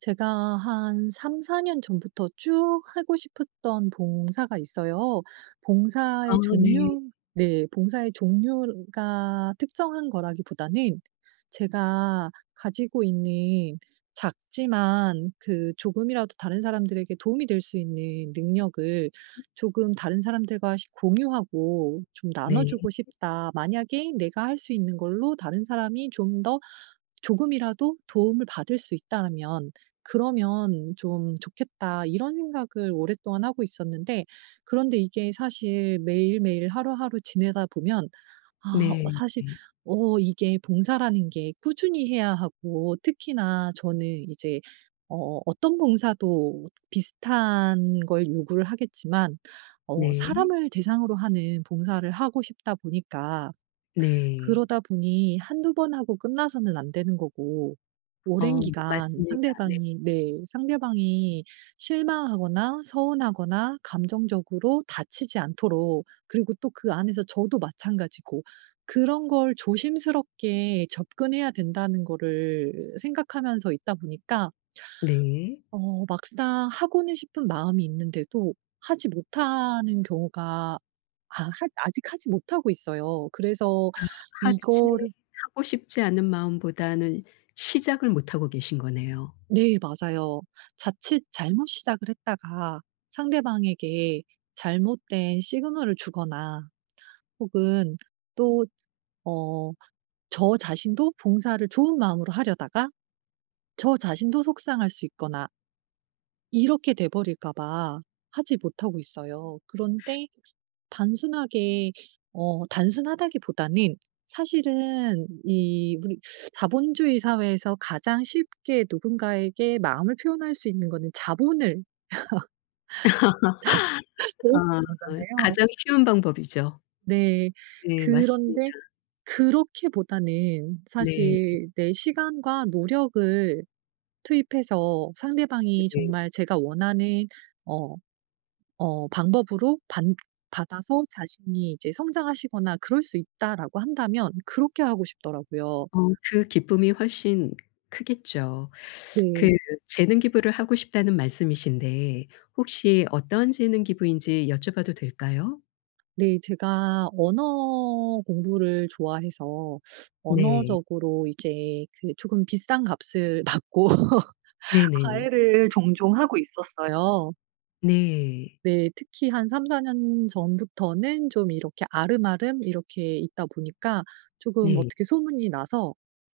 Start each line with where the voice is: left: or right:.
right: 제가 한 3-4년 전부터 쭉 하고 싶었던 봉사가 있어요.
left: 아
right: 봉사의
left: 네.
right: 종류. 네. 봉사의 종류가 특정한 거라기보다는 제가 가지고 있는 작지만 그 조금이라도 다른 사람들에게 도움이 될 수 있는 능력을 조금 다른 사람들과 시 공유하고 좀
left: 네.
right: 나눠주고 싶다. 만약에 내가 할 수 있는 걸로 다른 사람이 좀 더 조금이라도 도움을 받을 수있다면 '그러면 좀 좋겠다.' 이런 생각을 오랫동안 하고 있었는데, 그런데 이게 사실 매일매일 하루하루 지내다 보면
left: 네.
right: 사실 이게 봉사라는 게 꾸준히 해야 하고, 특히나 저는 이제 어떤 봉사도 비슷한 걸 요구를 하겠지만
left: 네.
right: 사람을 대상으로 하는 봉사를 하고 싶다 보니까,
left: 네.
right: 그러다 보니 한두 번 하고 끝나서는 안 되는 거고, 오랜
left: 어
right: 기간
left: 맞습니다. 네.
right: 상대방이, 네, 상대방이 실망하거나 서운하거나 감정적으로 다치지 않도록, 그리고 또 그 안에서 저도 마찬가지고, 그런 걸 조심스럽게 접근해야 된다는 거를 생각하면서 있다 보니까
left: 네.
right: 막상 하고는 싶은 마음이 있는데도 하지 못하는 경우가, 아 하 아직 하지 못하고 있어요. 그래서
left: 하지
right: 이거를.
left: 하고 싶지 않은 마음보다는 시작을 못 하고 계신 거네요.
right: 네 맞아요. 자칫 잘못 시작을 했다가 상대방에게 잘못된 시그널을 주거나, 혹은 또, 어 저 자신도 봉사를 좋은 마음으로 하려다가 저 자신도 속상할 수 있거나 이렇게 돼 버릴까 봐 하지 못하고 있어요. 그런데 단순하게, 단순하다기보다는 사실은 이 우리 자본주의 사회에서 가장 쉽게 누군가에게 마음을 표현할 수 있는 거는 자본을 보여주는
left: 아
right: 거잖아요.
left: 가장 쉬운 방법이죠.
right: 네.
left: 네 맞습니다.
right: 그런데 그렇기보다는
left: 네.
right: 사실 내 시간과 노력을 투입해서 상대방이
left: 네.
right: 정말 제가 원하는 어 방법으로 받 받아서 자신이 이제 성장하시거나 그럴 수 있다라고 한다면 그렇게 하고 싶더라고요.
left: 어 그 기쁨이 훨씬 크겠죠. 그
right: 네.
left: 재능 기부를 하고 싶다는 말씀이신데 혹시 어떤 재능 기부인지 여쭤봐도 될까요?
right: 네, 제가 언어 공부를 좋아해서
left: 네.
right: 언어적으로 이제 그 조금 비싼 값을 받고
left: 네네.
right: 과외를 종종 하고 있었어요.
left: 네.
right: 네. 특히 한 3-4년 전부터는 좀 이렇게 아름아름 이렇게 있다 보니까 조금
left: 네.
right: 어떻게 소문이 나서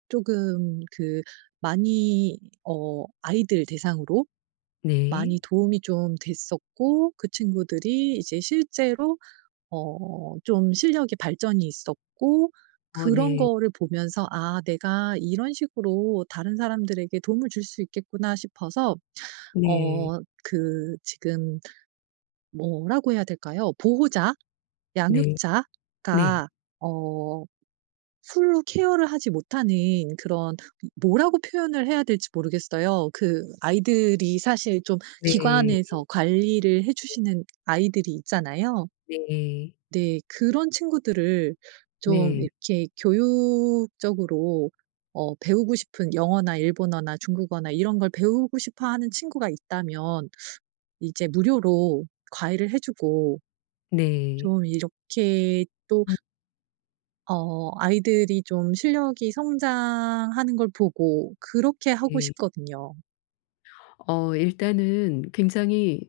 right: 조금 그 많이 아이들 대상으로
left: 네.
right: 많이 도움이 좀 됐었고, 그 친구들이 이제 실제로 어 좀 실력의 발전이 있었고,
left: 어
right: 그런
left: 네.
right: 거를 보면서 '아 내가 이런 식으로 다른 사람들에게 도움을 줄 수 있겠구나.' 싶어서
left: 네.
right: 어 그 지금 뭐라고 해야 될까요? 보호자,
left: 네. 네.
right: 양육자가 어 술로 케어를 하지 못하는 그런, 뭐라고 표현을 해야 될지 모르겠어요. 그 아이들이 사실 좀
left: 네.
right: 기관에서 관리를 해 주시는 아이들이 있잖아요.
left: 네.
right: 네. 그런 친구들을 좀
left: 네.
right: 이렇게 교육적으로 배우고 싶은 영어나 일본어나 중국어나 이런 걸 배우고 싶어 하는 친구가 있다면 이제 무료로 과외를 해 주고
left: 네.
right: 좀 이렇게 또
left: 음
right: 아이들이 좀 실력이 성장하는 걸 보고 그렇게 하고
left: 네.
right: 싶거든요.
left: 어 일단은 굉장히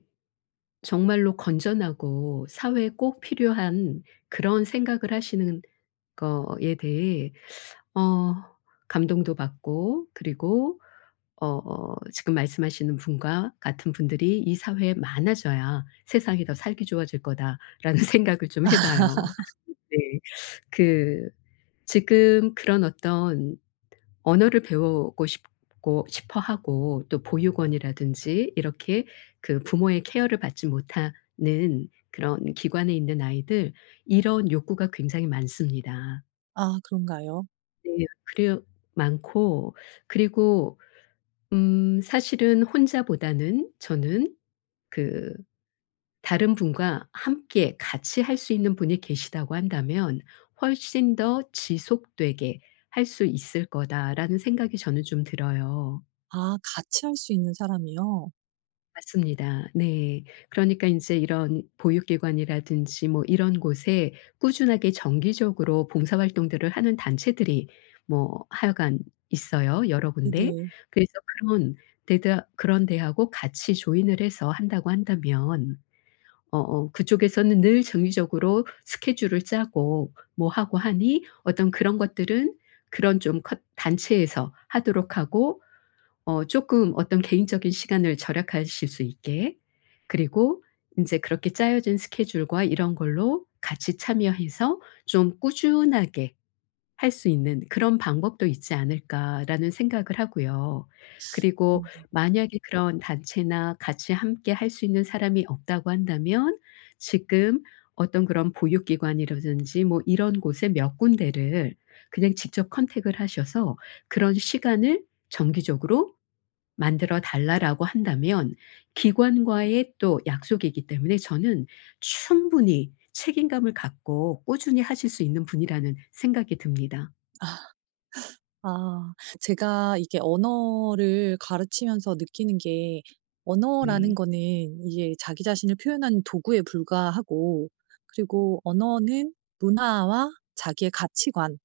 left: 정말로 건전하고 사회에 꼭 필요한 그런 생각을 하시는 거에 대해 어 감동도 받고 그리고 어 어, 지금 말씀하시는 분과 같은 분들이 '이 사회에 많아져야 세상이 더 살기 좋아질 거다.'라는 생각을 좀 해 봐요. 네. 그 지금 그런 어떤 언어를 배우고 싶고 싶어 하고 또 보육원이라든지 이렇게 그 부모의 케어를 받지 못하는 그런 기관에 있는 아이들, 이런 욕구가 굉장히 많습니다.
right: 아, 그런가요?
left: 네. 그래요. 많고 그리고 사실은 혼자보다는 저는 그 다른 분과 함께 같이 할 수 있는 분이 계시다고 한다면 훨씬 더 지속되게 할 수 있을 거다라는 생각이 저는 좀 들어요.
right: 아, 같이 할 수 있는 사람이요?
left: 맞습니다. 네. 그러니까 인제 이런 보육기관이라든지 뭐 이런 곳에 꾸준하게 정기적으로 봉사 활동들을 하는 단체들이 뭐 하여간 있어요, 여러 군데.
right: 네
left: 그래서 그런 데다 그런 데하고 같이 조인을 해서 한다고 한다면 어어 그쪽에서는 늘 정기적으로 스케줄을 짜고 뭐 하고 하니 어떤 그런 것들은 그런 좀 컷 단체에서 하도록 하고 어금 어떤 개인적인 시간을 절약하실 수 있게, 그리고 이제 그렇게 짜여진 스케줄과 이런 걸로 같이 참여해서 좀 꾸준하게 할 수 있는 그런 방법도 있지 않을까라는 생각을 하고요.
right: 네.
left: 그리고 만약에 그런 단체나 같이 함께 할 수 있는 사람이 없다고 한다면 지금 어떤 그런 보육기관이라든지 뭐 이런 곳에 몇 군데를 그냥 직접 컨택을 하셔서 그런 시간을 정기적으로 만들어 달라라고 한다면 기관과의 또 약속이기 때문에 저는 충분히 책임감을 갖고 꾸준히 하실 수 있는 분이라는 생각이 듭니다.
right: 아. 제가 이게 언어를 가르치면서 느끼는 게, 언어라는
left: 네.
right: 거는 이게 자기 자신을 표현하는 도구에 불과하고, 그리고 언어는 문화와 자기의 가치관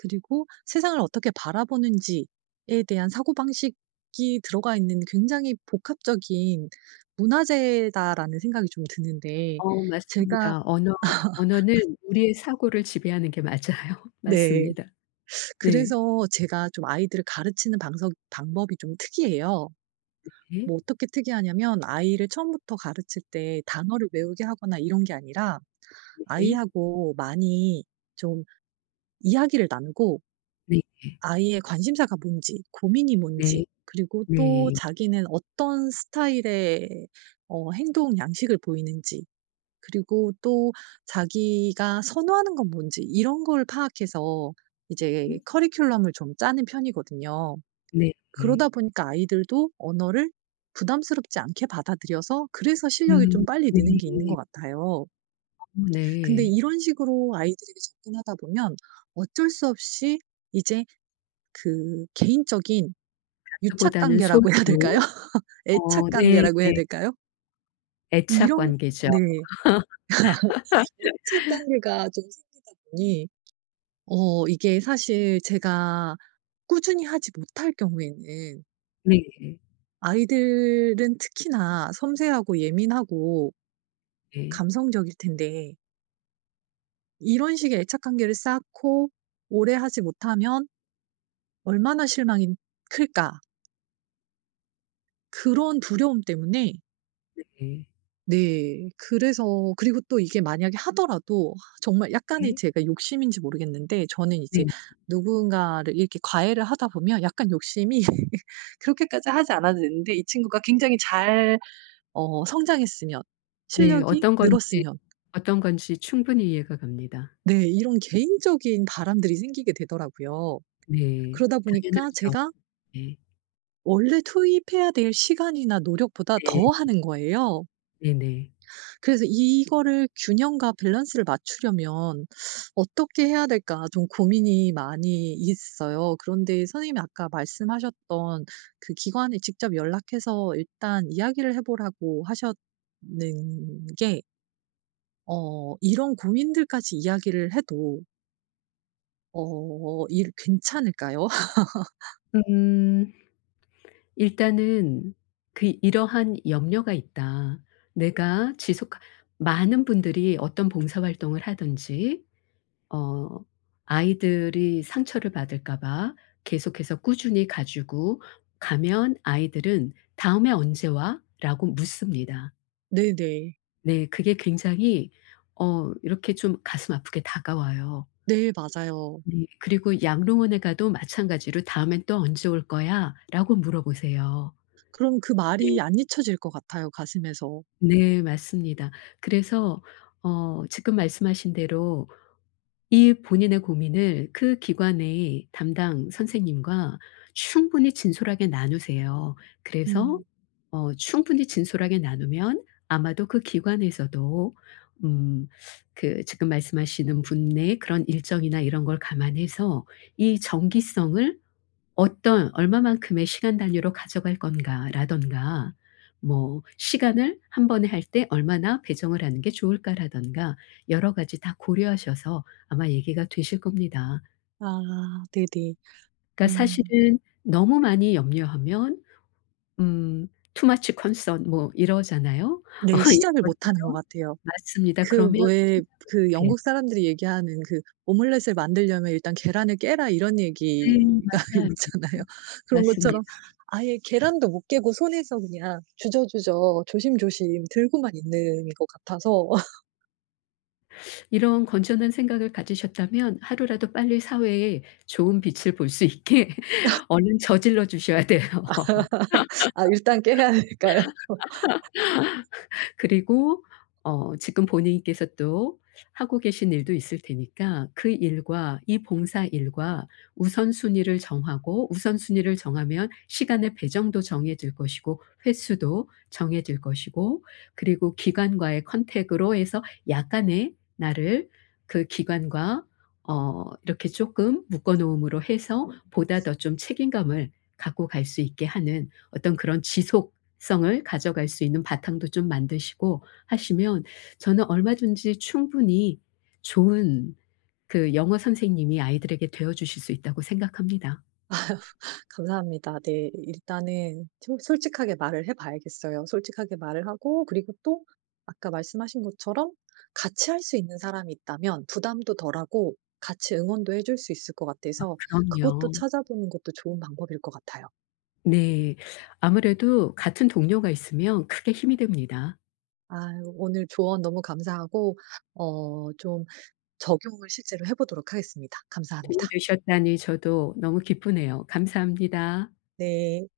right: 그리고 세상을 어떻게 바라보는지에 대한 사고방식이 들어가 있는 굉장히 복합적인 문화재다라는 생각이 좀 드는데
left: 어
right: 제가.
left: 맞습니다. 언어는 우리의 사고를 지배하는 게 맞아요.
right: 네.
left: 맞습니다. 네.
right: 그래서 제가 좀 아이들을 가르치는 방석 방법이 좀 특이해요.
left: 네.
right: 뭐 어떻게 특이하냐면, 아이를 처음부터 가르칠 때 단어를 외우게 하거나 이런 게 아니라
left: 네.
right: 아이하고 많이 좀 이야기를 나누고,
left: 네.
right: 아이의 관심사가 뭔지, 고민이 뭔지, 그리고 또
left: 네.
right: 자기는 어떤 스타일의 행동 양식을 보이는지, 그리고 또 자기가 선호하는 건 뭔지 이런 걸 파악해서 이제
left: 네.
right: 커리큘럼을 좀 짜는 편이거든요.
left: 네. 네.
right: 그러다 보니까 아이들도 언어를 부담스럽지 않게 받아들여서, 그래서 실력이 좀 빨리
left: 네.
right: 느는 게 있는 것 같아요.
left: 어
right: 근데
left: 네.
right: 이런 식으로 아이들에게 접근하다 보면 어쩔 수 없이 이제 그 개인적인 유착
left: 다수보다는 소수.
right: 관계라고 해야 될까요?
left: 어
right: 애착
left: 네
right: 관계라고 해야
left: 네.
right: 될까요?
left: 애착
right: 이런.
left: 관계죠.
right: 네. 애착 관계가 좀 생기다 보니 이게 사실 제가 꾸준히 하지 못할 경우에는,
left: 네. 네.
right: 아이들은 특히나 섬세하고 예민하고 감성적일 텐데 이런 식의 애착 관계를 쌓고 오래 하지 못하면 얼마나 실망이 클까. 그런 두려움 때문에.
left: 네.
right: 네 그래서, 그리고 또 이게 만약에 하더라도 정말 약간의,
left: 네.
right: 제가 욕심인지 모르겠는데 저는 이제
left: 네네.
right: 누군가를 이렇게 과외를 하다 보면 약간 욕심이 그렇게까지 하지 않아도 되는데 이 친구가 굉장히 잘 성장했으면,
left: 네.
right: 실력이 늘었으면.
left: 어떤 건지 충분히 이해가 갑니다.
right: 네, 이런 개인적인 바람들이 생기게 되더라고요.
left: 네.
right: 그러다 보니까
left: 당연하죠.
right: 제가
left: 네.
right: 원래 투입해야 될 시간이나 노력보다
left: 네.
right: 더 하는 거예요.
left: 네네.
right: 그래서 이거를 균형과 밸런스를 맞추려면 어떻게 해야 될까 좀 고민이 많이 있어요. 그런데 선생님이 아까 말씀하셨던 그 기관에 직접 연락해서 일단 이야기를 해 보라고 하셨는 게, 이런 고민들까지 이야기를 해도 어 일 괜찮을까요?
left: 음. 일단은 그 이러한 염려가 있다. 내가 지속 많은 분들이 어떤 봉사 활동을 하든지 어 아이들이 상처를 받을까 봐 계속해서 꾸준히 가지고 가면 아이들은 "다음에 언제 와?"라고 묻습니다.
right: 네네.
left: 네. 그게 굉장히 어 이렇게 좀 가슴 아프게 다가와요.
right: 네 맞아요.
left: 네. 그리고 양로원에 가도 마찬가지로 "다음엔 또 언제 올 거야?"라고 물어보세요.
right: 그럼 그
left: 네.
right: 말이 안 잊혀질 것 같아요, 가슴에서.
left: 네 맞습니다. 그래서 어 지금 말씀하신 대로 이 본인의 고민을 그 기관의 담당 선생님과 충분히 진솔하게 나누세요. 그래서
right: 음.
left: 어 충분히 진솔하게 나누면 아마도 그 기관에서도 음 그 지금 말씀하시는 분의 그런 일정이나 이런 걸 감안해서 이 정기성을 어떤 얼마만큼의 시간 단위로 가져갈 건가라던가 뭐 시간을 한 번에 할 때 얼마나 배정을 하는 게 좋을까라던가 여러 가지 다 고려하셔서 아마 얘기가 되실 겁니다.
right: 아, 네네.
left: 그러니까
right: 음.
left: 사실은 너무 많이 염려하면 음 too much concern 뭐 이러잖아요. 어
right: 네,
left: 이런
right: 시작을 못 하는 것
left: 것처럼
right: 같아요.
left: 맞습니다.
right: 그
left: 그러면
right: 왜
left: 시작을
right: 그
left: 못 해요.
right: 영국 사람들이 얘기하는 그 "오믈렛을 만들려면 일단 계란을 깨라." 이런
left: 네
right: 얘기가
left: 맞아요.
right: 있잖아요. 그런 것처럼
left: 맞습니다.
right: 아예 계란도 못 깨고 손에서 그냥 주저주저 조심조심 들고만 있는 것 같아서.
left: 이런 건전한 생각을 가지셨다면 하루라도 빨리 사회에 좋은 빛을 볼 수 있게 얼른 저질러 주셔야 돼요.
right: 아, 일단 깨야 될까요?
left: 그리고 어 지금 본인께서 또 하고 계신 일도 있을 테니까 그 일과 이 봉사 일과 우선순위를 정하고 우선순위를 정하면 시간의 배정도 정해질 것이고 횟수도 정해질 것이고, 그리고 기관과의 컨택으로 해서 약간의 나를 그 기관과 어 이렇게 조금 묶어 놓음으로 해서 보다 더 좀 책임감을 갖고 갈 수 있게 하는 어떤 그런 지속 성을 가져갈 수 있는 바탕도 좀 만드시고 하시면 저는 얼마든지 충분히 좋은 그 영어 선생님이 아이들에게 되어 주실 수 있다고 생각합니다.
right: 감사합니다. 네. 일단은 솔 솔직하게 말을 해 봐야겠어요. 솔직하게 말을 하고, 그리고 또 아까 말씀하신 것처럼 같이 할 수 있는 사람이 있다면 부담도 덜하고 같이 응원도 해줄 수 있을 것 같아서 그것도
left: 그럼요.
right: 찾아보는 것도 좋은 방법일 것 같아요.
left: 네. 아무래도 같은 동료가 있으면 크게 힘이 됩니다.
right: 아, 오늘 조언 너무 감사하고 좀 적용을 실제로 해 보도록 하겠습니다. 감사합니다.
left: 도움 되셨다니 저도 너무 기쁘네요. 감사합니다.
right: 네.